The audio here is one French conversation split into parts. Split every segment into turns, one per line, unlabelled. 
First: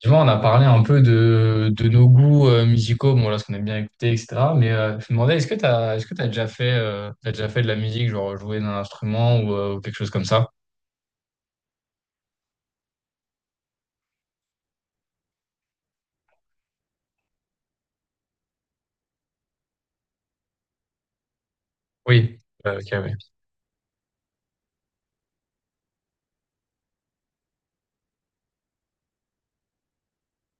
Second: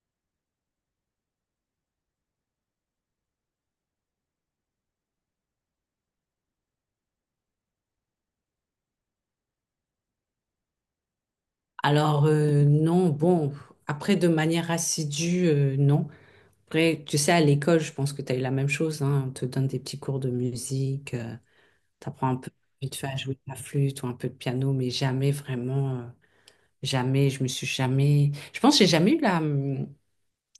Tu vois, on a parlé un peu de nos goûts musicaux, bon là, ce qu'on aime bien écouter, etc. Mais je me demandais, est-ce que t'as déjà fait de la musique, genre jouer d'un instrument ou quelque chose comme ça?
Alors, non, bon, après, de manière assidue, non. Après, tu sais, à l'école, je pense que tu as eu la même chose, hein. On te donne des petits cours de musique, tu apprends un
Oui.
peu
Ok,
vite fait
oui.
à jouer de la flûte ou un peu de piano, mais jamais vraiment, jamais, je me suis jamais... Je pense que j'ai jamais eu la...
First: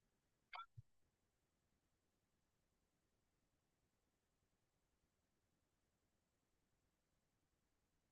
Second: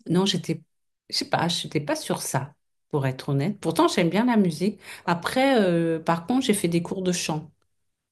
Non, j'étais, je sais pas, j'étais pas sur ça, pour être honnête. Pourtant, j'aime bien la musique. Après, par contre, j'ai fait des cours de chant.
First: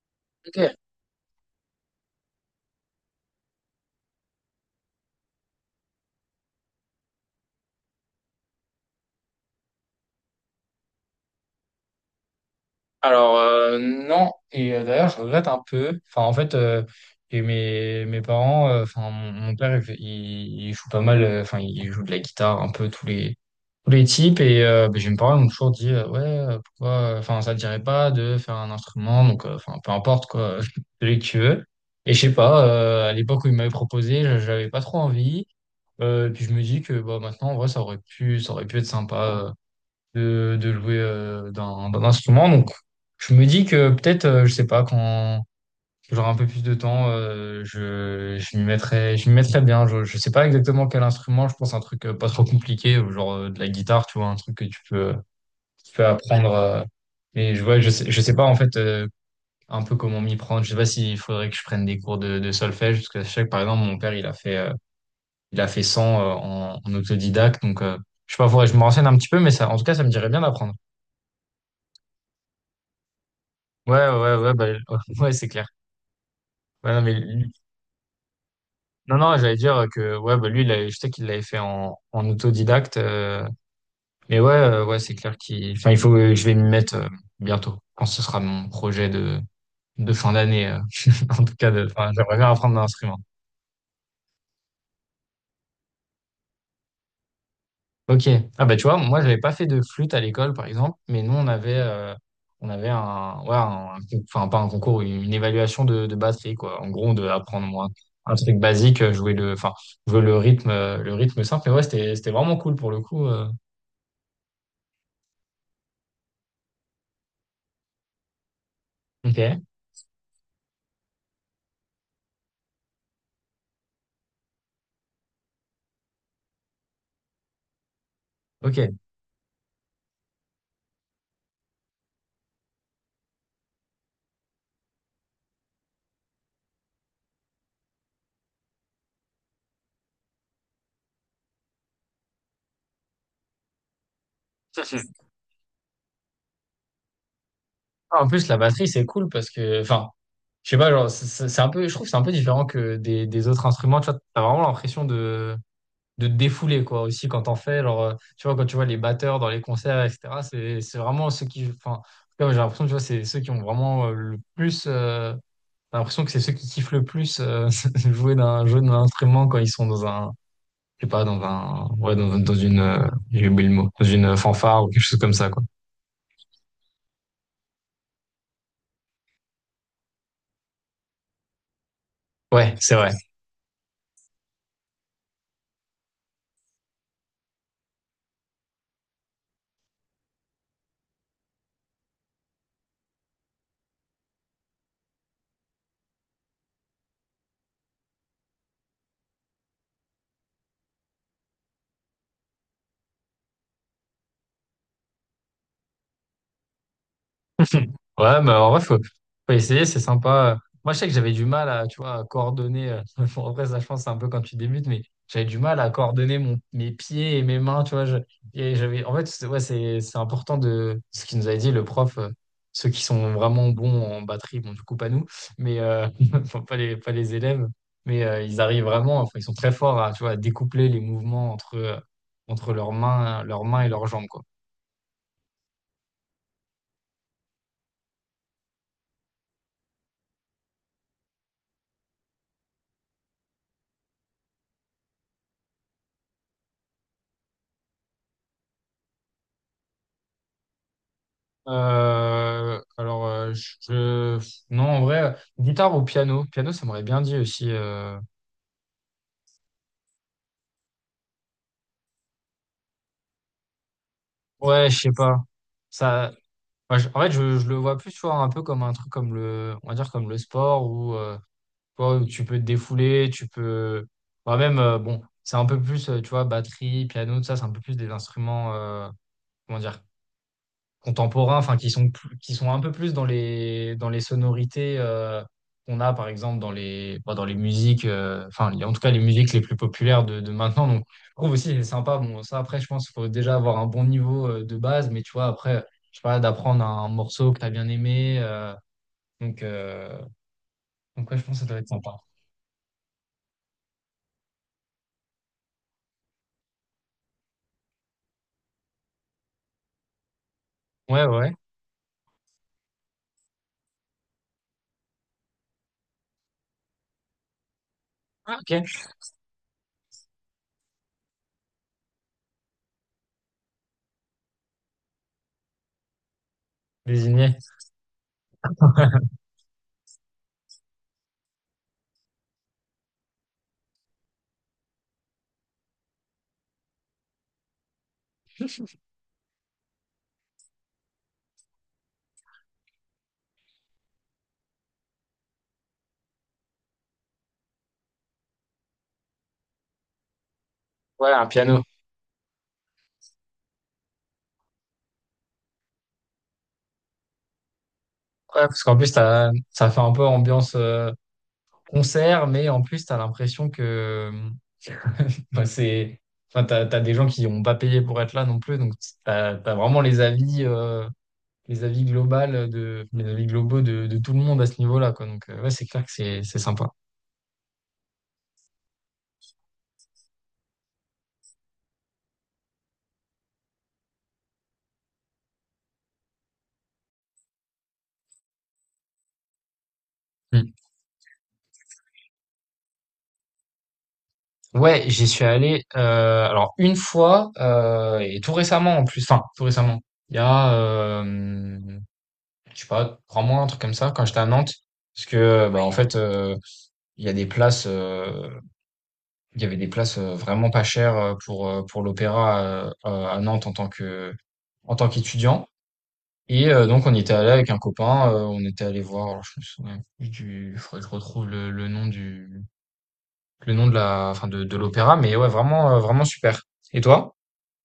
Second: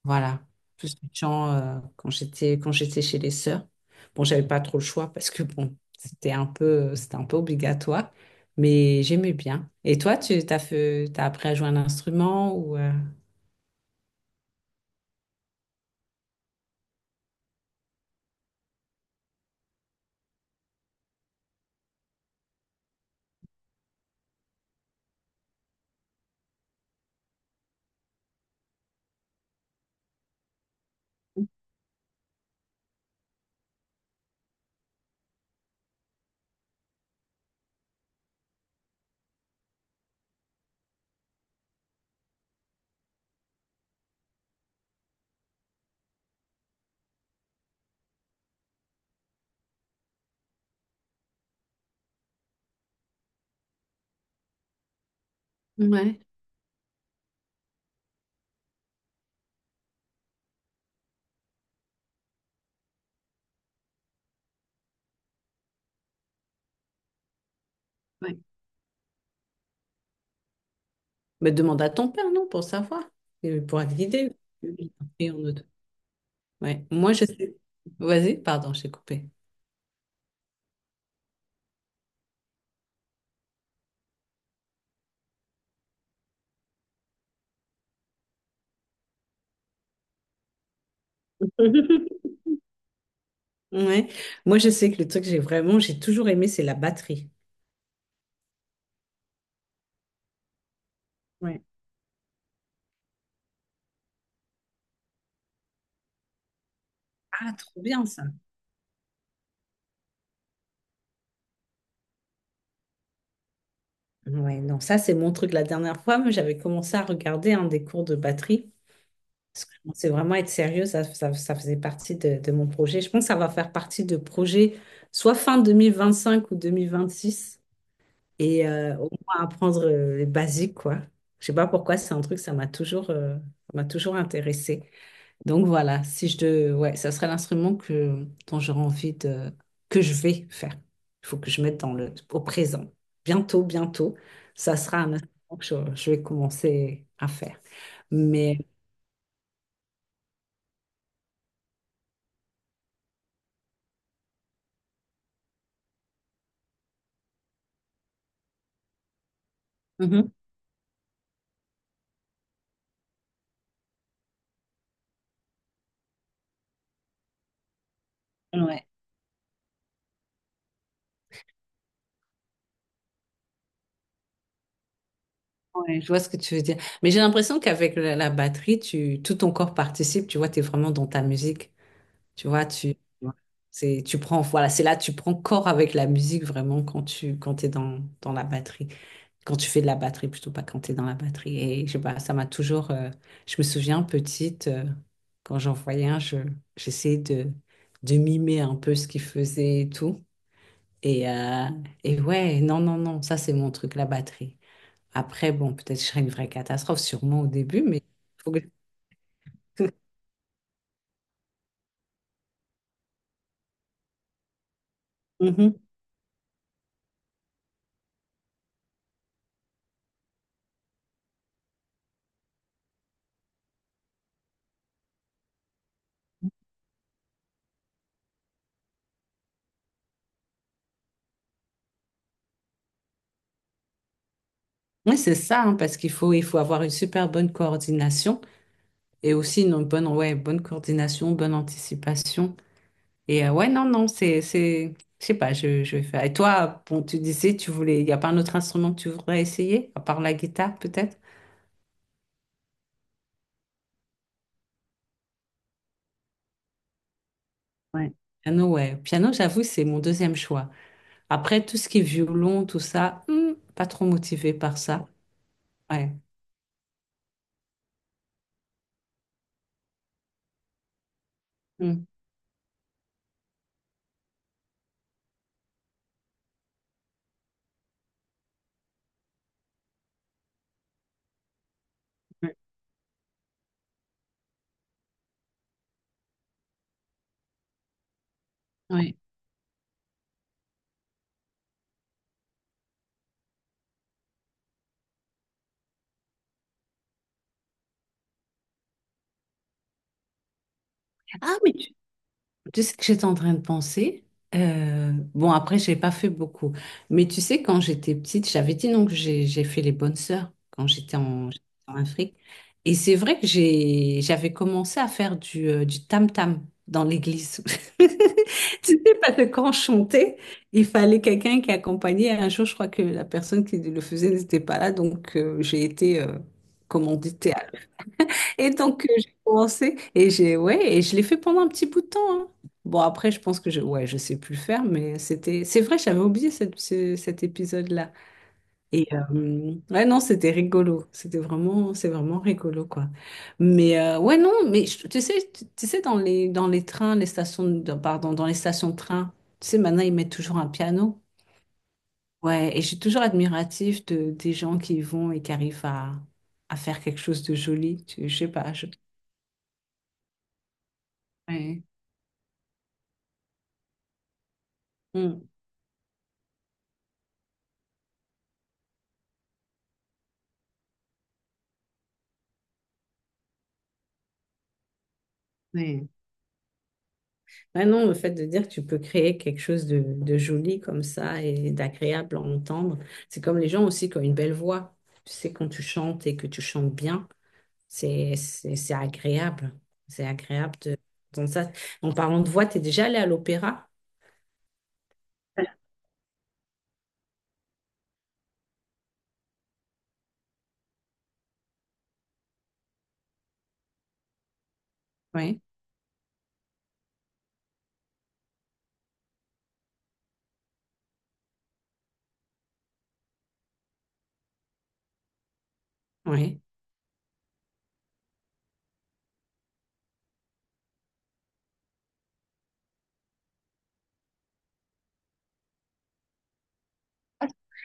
Voilà,
Ok.
plus de chant quand j'étais chez les sœurs. Bon, j'avais pas trop le choix parce que bon, c'était un peu obligatoire, mais j'aimais bien. Et toi, tu t'as fait t'as appris à jouer un instrument ou
Alors non, et d'ailleurs je regrette un peu. Enfin en fait, et mes parents, enfin mon père, il joue pas mal, enfin il joue de la guitare un peu tous les types. Et ben, j'ai mes parents ils m'ont toujours dit ouais, pourquoi, enfin, ça te dirait pas de faire un instrument? Donc enfin, peu importe quoi celui que tu veux. Et je sais pas, à l'époque où ils m'avaient proposé, j'avais pas trop envie, et puis je me dis que bah maintenant en vrai, ça aurait pu être sympa, de jouer d'un instrument. Donc je me dis que peut-être, je sais pas quand. Genre un peu plus de temps, je m'y mettrais bien. Je sais pas exactement quel instrument, je pense un truc pas trop compliqué, genre de la guitare, tu vois, un truc que tu peux
Ouais,
apprendre. Mais ouais, je sais pas en fait, un peu comment m'y prendre. Je sais pas s'il faudrait que je prenne des cours de solfège, parce que je sais que par exemple mon père il a fait 100, en autodidacte, donc je sais
ouais.
pas, faudrait que je me renseigne un petit peu, mais ça, en tout cas, ça me dirait bien d'apprendre.
Mais demande à ton père, non, pour savoir, il pourra te
Ouais, ouais,
guider.
ouais, bah,
Lui, il
ouais,
est en
c'est
auto.
clair.
Ouais,
Ouais, non,
moi
mais
je sais. Vas-y, pardon, j'ai
non,
coupé.
non, j'allais dire que ouais, bah, lui, je sais qu'il l'avait fait en autodidacte. Mais ouais, ouais, c'est clair qu'il. Enfin, il faut que je vais m'y mettre bientôt, quand ce sera mon projet de fin d'année. En tout cas, enfin, j'aimerais bien apprendre un instrument.
Ouais, moi je sais que le truc que j'ai toujours aimé, c'est la batterie.
Ok. Ah bah tu vois, moi, j'avais pas fait de flûte à l'école, par exemple, mais nous, on
Ouais.
avait, euh, on avait un, ouais, enfin pas un concours, une évaluation de batterie, quoi. En gros, on devait
Ah,
apprendre,
trop
moi,
bien ça.
un truc basique, enfin, jouer le rythme, simple. Mais ouais, c'était vraiment cool pour le coup.
Ouais, non, ça c'est mon truc. La dernière fois, moi, j'avais commencé à regarder un des cours de batterie.
Ok.
Parce que je pensais vraiment être sérieux, ça faisait partie de mon projet. Je pense que ça va faire partie de projets soit fin 2025 ou 2026. Et
Ok.
au moins apprendre les basiques, quoi. Je sais pas pourquoi, c'est un truc, ça m'a toujours intéressé. Donc voilà, si je de, ouais, ça serait l'instrument que, dont j'aurais envie de... que je vais faire. Il faut que je mette dans le... au présent. Bientôt, bientôt, ça sera un instrument que je vais commencer à faire.
Ah, en plus, la
Mais
batterie, c'est cool parce que, enfin, je sais pas, genre, c'est un peu, je trouve que c'est un peu différent que des autres instruments. Tu vois, t'as vraiment l'impression de te défouler, quoi, aussi quand t'en fais. Genre, tu vois, quand tu vois les batteurs dans les concerts,
Mhm.
etc., c'est vraiment ceux qui, enfin, en tout cas, j'ai l'impression, tu vois, c'est ceux qui ont vraiment, le plus, t'as l'impression que c'est ceux qui kiffent le plus, jouer d'un, jouer
Ouais,
d'un instrument quand ils sont dans un, je sais pas, ouais, j'ai oublié le mot, dans une fanfare ou quelque chose comme ça, quoi.
ouais, je vois ce que tu veux dire. Mais j'ai l'impression qu'avec la batterie, tu... tout ton corps participe. Tu vois, tu es vraiment dans ta musique. Tu vois,
Ouais,
tu...
c'est vrai.
C'est, tu prends, voilà, c'est là, tu prends corps avec la musique vraiment quand t'es dans la batterie. Quand tu fais de la batterie, plutôt pas quand tu es dans la batterie. Et je sais pas, ça m'a toujours. Je me souviens petite, quand j'en voyais un, j'essayais de mimer un peu ce qu'il faisait et tout. Et, euh, et ouais, non, non, non, ça c'est mon truc, la batterie. Après, bon, peut-être je serais une vraie catastrophe, sûrement au début, mais
Ouais, mais
faut que-
en vrai, faut essayer, c'est sympa. Moi, je sais que j'avais du mal à, tu vois, à coordonner. Bon, après, ça, je pense, c'est un peu quand tu débutes, mais j'avais du mal
Mhm.
à coordonner mes pieds et mes mains, tu vois. Et j'avais, en fait, ouais, c'est important, de ce qu'il nous avait dit, le prof, ceux qui sont vraiment bons en batterie, bon, du coup, pas nous, mais enfin, pas les élèves, mais ils arrivent vraiment, enfin, ils sont très forts à, tu vois, à découpler les mouvements entre leurs mains, et leurs jambes, quoi.
Oui, c'est ça, hein, parce qu'il faut, il faut avoir une super bonne coordination et aussi une bonne, ouais, bonne coordination, bonne anticipation. Et ouais, non, non, je sais pas, je vais faire. Et toi, bon, tu disais, tu voulais, il n'y a pas un autre instrument que tu voudrais essayer, à part la guitare, peut-être?
Alors, non, en vrai, guitare ou piano. Piano, ça m'aurait bien dit aussi.
Ouais. Piano, ouais. Piano, j'avoue, c'est mon deuxième choix. Après, tout ce qui est violon, tout ça, pas trop motivée par
Ouais, je
ça.
sais pas.
Ouais.
Ça, moi, en fait, je le vois plus, tu vois, un peu comme un truc, on va dire, comme le sport, où, tu
Hmm.
vois, où tu peux te défouler, tu peux, bah, même, bon, c'est un peu plus, tu vois, batterie, piano, tout ça, c'est un peu plus des instruments, comment dire, contemporains, enfin, qui
Ouais.
sont un peu plus dans les sonorités qu'on a par exemple dans les musiques, enfin, en tout cas
Ouais.
les musiques les plus populaires de maintenant. Donc je trouve aussi c'est sympa. Bon, ça, après, je pense qu'il faut déjà avoir un bon niveau, de base, mais tu vois après, je sais pas, d'apprendre un morceau que t'as bien aimé. Donc euh, donc ouais, je pense que ça doit être sympa.
Tu sais que j'étais en train de penser. Bon, après, j'ai pas fait beaucoup. Mais tu sais, quand j'étais petite, j'avais dit non que j'ai fait les bonnes sœurs quand
Ouais, ouais.
j'étais en Afrique. Et c'est vrai que j'avais commencé à faire du tam-tam dans l'église.
Ah, ok.
Tu sais, parce que quand je chantais, il fallait quelqu'un qui accompagnait. Un jour, je crois que la personne qui le faisait n'était pas là, donc j'ai été commanditée,
Désigné.
et donc, j'ai commencé et j'ai, ouais, et je l'ai fait pendant un petit bout de temps, hein. Bon, après, je pense que je, ouais, je sais plus faire, mais c'était, c'est vrai, j'avais oublié cet épisode-là. Et ouais, non, c'était rigolo. C'était vraiment, c'est vraiment rigolo, quoi. Mais ouais, non, mais tu sais, tu sais, dans les trains, les stations, de- dans- pardon, dans les stations de train, tu sais, maintenant, ils mettent toujours un piano.
Ouais, un piano.
Ouais, et je suis toujours admiratif des gens qui y vont et qui arrivent à faire quelque chose de joli. Tu, je sais
Ouais,
pas,
parce
je.
qu'en plus ça fait un peu ambiance,
Ouais.
concert, mais en plus t'as l'impression que,
Mm.
enfin, c'est, enfin, t'as des gens qui n'ont pas payé pour être là non plus, donc t'as vraiment les avis, les avis globaux de tout le monde à ce niveau-là, quoi. Donc, ouais, c'est clair
Ouais.
que c'est sympa.
Ouais, non, le fait de dire que tu peux créer quelque chose de joli comme ça et d'agréable à entendre, c'est comme les gens aussi qui ont une belle voix. Tu sais, quand tu chantes et que tu chantes bien, c'est agréable. C'est
Mm.
agréable d'entendre ça. En parlant de voix, tu es déjà allé à l'opéra?
Ouais, j'y suis allé, alors, une fois, et tout récemment en plus, enfin, tout récemment. Il y a, je sais pas, 3 mois, un truc comme ça, quand j'étais à Nantes. Parce
Oui,
que, bah, en, oui, fait, il y a des places. Il y avait des places, vraiment pas chères, pour l'opéra, à Nantes, en tant qu'étudiant,
oui.
et donc on y était allé avec un copain. On était allé voir, alors je me souviens plus du il faudrait que je retrouve le nom du le nom de la enfin de l'opéra, mais ouais, vraiment super. Et toi?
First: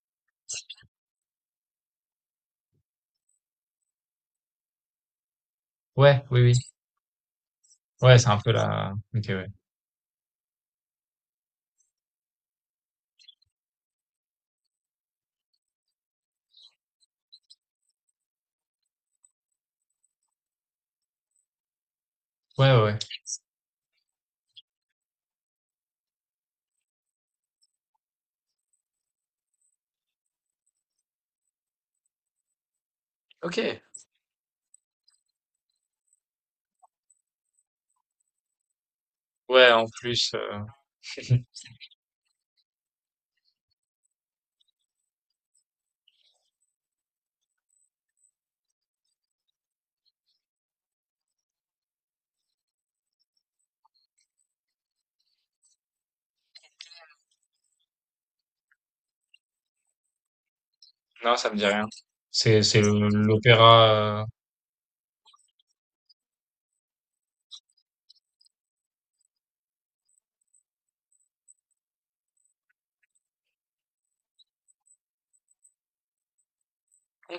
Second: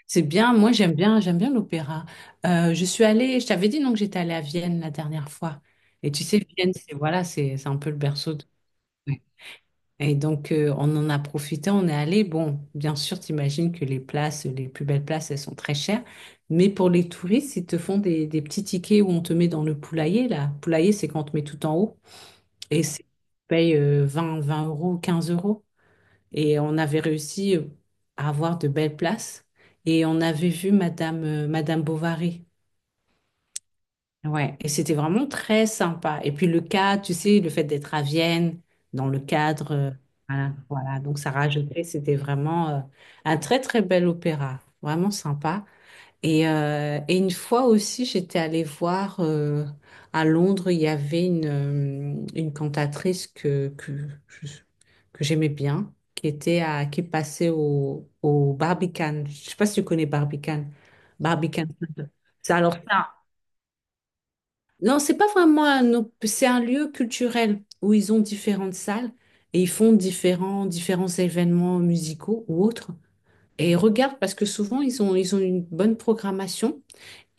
C'est bien, moi j'aime bien l'opéra. Je suis allée, je t'avais dit non que j'étais allée à Vienne la dernière fois. Et
Ouais,
tu
oui,
sais,
oui.
Vienne, c'est voilà, c'est un peu le
Ouais, c'est
berceau
un
de,
peu la ok, ouais.
et donc, on en a profité, on est allé. Bon, bien sûr, t'imagines que les places, les plus belles places, elles sont très chères. Mais pour les touristes, ils te font des petits tickets où on te met dans le poulailler, là. Poulailler, c'est quand on te met tout en haut.
Ouais, ouais,
Et
ouais.
c'est, tu payes 20, 20 euros, 15 euros. Et on avait réussi à avoir de belles places. Et on avait vu Madame Bovary.
OK.
Ouais, et c'était vraiment très sympa. Et puis le cadre, tu sais, le fait d'être à Vienne, dans le
Ouais,
cadre,
en plus,
voilà, voilà. Donc ça rajoutait, c'était vraiment un très très bel opéra, vraiment sympa. Et, une fois aussi, j'étais allée voir à Londres, il y avait une cantatrice je- que j'aimais bien, qui était qui passait au Barbican. Je sais pas si tu connais Barbican.
non, ça me
Barbican.
dit rien.
Ça,
C'est
alors,
c'est le l'opéra,
non, c'est pas vraiment c'est un lieu culturel où ils ont différentes salles et ils font différents événements musicaux ou autres. Et regarde parce que souvent ils ont une bonne programmation.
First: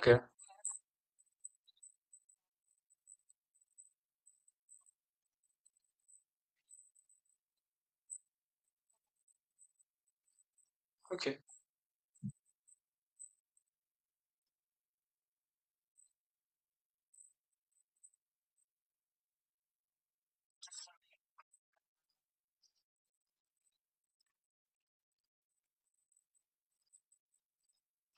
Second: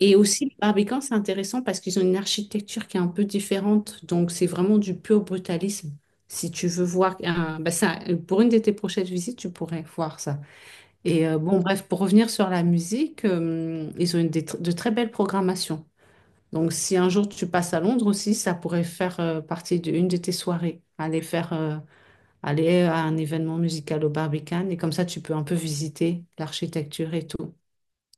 Et aussi, le Barbican, c'est intéressant parce qu'ils ont une architecture qui est un peu différente. Donc, c'est vraiment du pur brutalisme. Si tu veux voir, bah ça, pour une de tes prochaines visites, tu pourrais voir ça. Et
ok,
bon, bref, pour revenir sur la musique, ils ont de très belles programmations. Donc, si un jour tu passes à Londres aussi, ça pourrait faire partie d'une de tes soirées. Aller à un événement musical au Barbican et comme ça, tu peux un peu visiter l'architecture et tout.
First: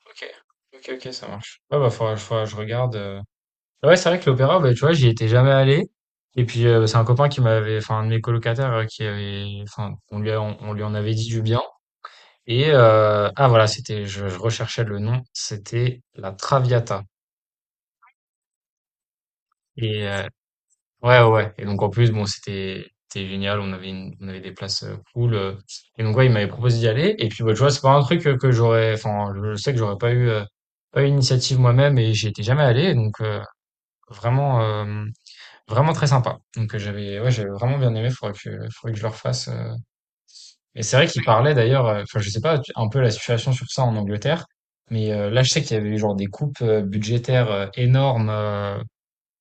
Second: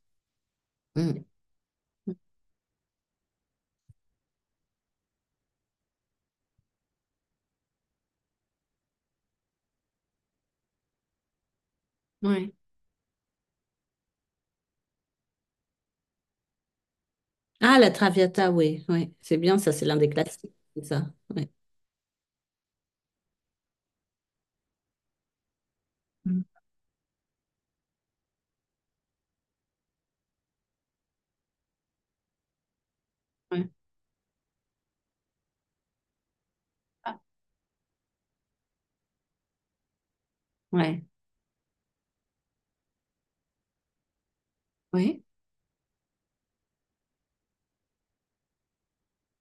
ok. OK, ok,
Mm.
ça marche. Ouais, bah, faudra que je regarde. Ouais, c'est vrai que l'opéra, bah, tu vois, j'y étais jamais allé. Et puis, c'est un copain qui m'avait, enfin, un de mes colocataires, qui avait, enfin, on lui en avait dit du bien.
Oui.
Et, ah, voilà, c'était, je recherchais le nom, c'était la Traviata.
Ah, la Traviata, oui, oui. C'est bien, ça, c'est l'un
Et,
des classiques, c'est ça.
ouais, ouais,
Oui.
ouais. Et donc, en plus, bon, c'était génial, on avait des places cool. Et donc, ouais, il
Mm.
m'avait proposé d'y aller. Et puis, bah, tu vois, c'est pas un truc que j'aurais, enfin, je sais que j'aurais pas eu, pas eu l'initiative moi-même, et j'y étais jamais allé. Donc,
Ouais.
vraiment, euh, Vraiment très sympa. Donc, j'avais,
Ah.
ouais, j'avais vraiment bien aimé, faudrait que je le refasse. Et c'est
Ouais.
vrai qu'il, ouais, parlait d'ailleurs, enfin, je sais pas, tu, un peu, la situation sur ça en Angleterre, mais
Oui.
là, je sais qu'il y avait eu genre des coupes, budgétaires, énormes,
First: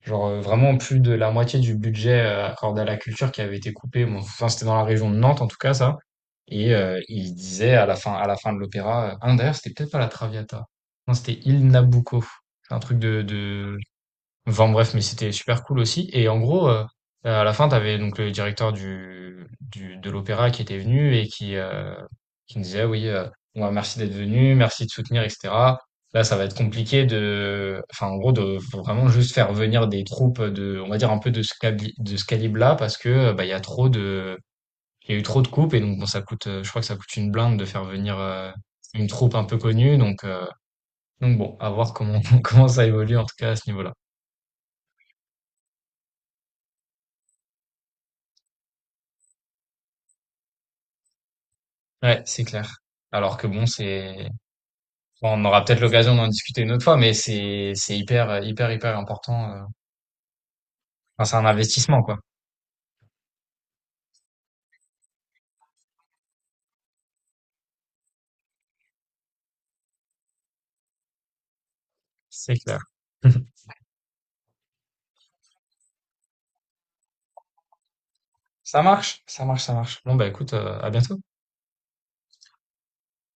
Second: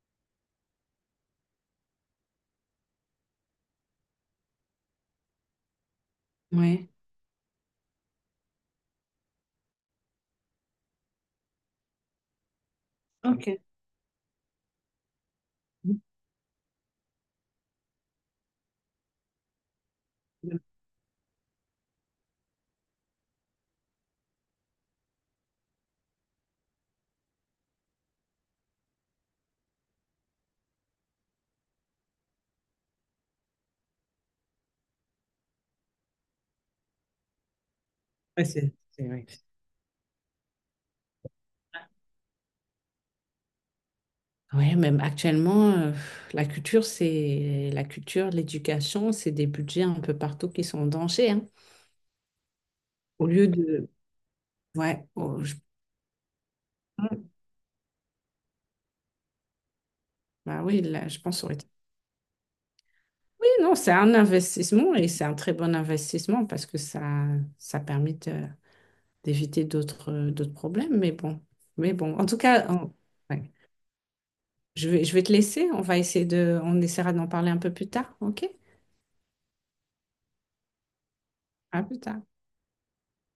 genre, vraiment plus de la moitié du budget accordé à la culture qui avait été coupé. Bon, enfin, c'était dans la région de Nantes, en tout cas, ça. Et
Oui.
il disait à la fin de l'opéra, ah d'ailleurs, c'était peut-être pas la Traviata. Non, c'était Il Nabucco. C'est un truc de
Ok.
de enfin bref, mais c'était super cool
Mm.
aussi. Et en gros, à la fin, t'avais donc le directeur du de l'opéra qui était venu et qui me disait: ah «Oui, bon, bah, merci d'être venu, merci de soutenir, et cetera. Là, ça va être compliqué de» enfin, en gros, de faut vraiment juste faire venir des troupes, de, on va dire, un peu de ce cabli de ce calibre-là, parce que, bah, il y a eu trop de coupes et donc bon, ça coûte, je crois que ça coûte une blinde de faire venir,
Ouais,
une
c'est vrai.
troupe un peu connue, donc bon, à voir comment comment ça évolue en tout cas à ce niveau-là.
Oui, même actuellement, la culture, c'est la culture, l'éducation, c'est des budgets un peu partout qui sont en danger, hein.
Ouais, c'est clair.
Au
Alors que
lieu
bon,
de,
c'est,
ouais,
enfin,
oh,
on aura peut-être l'occasion d'en discuter une autre fois, mais c'est, hyper, hyper, hyper important.
bah oui, là, je
Enfin, c'est
pense que
un
ça aurait été-
investissement, quoi.
Oui, non, c'est un investissement et c'est un très bon investissement parce que ça permet d'éviter d'autres d'autres problèmes. Mais bon, en tout
C'est
cas,
clair.
ouais. Je vais te laisser. On va on essaiera d'en parler un peu plus tard, ok?
Ça marche, ça marche, ça marche. Bon, bah écoute, à bientôt.
À plus tard.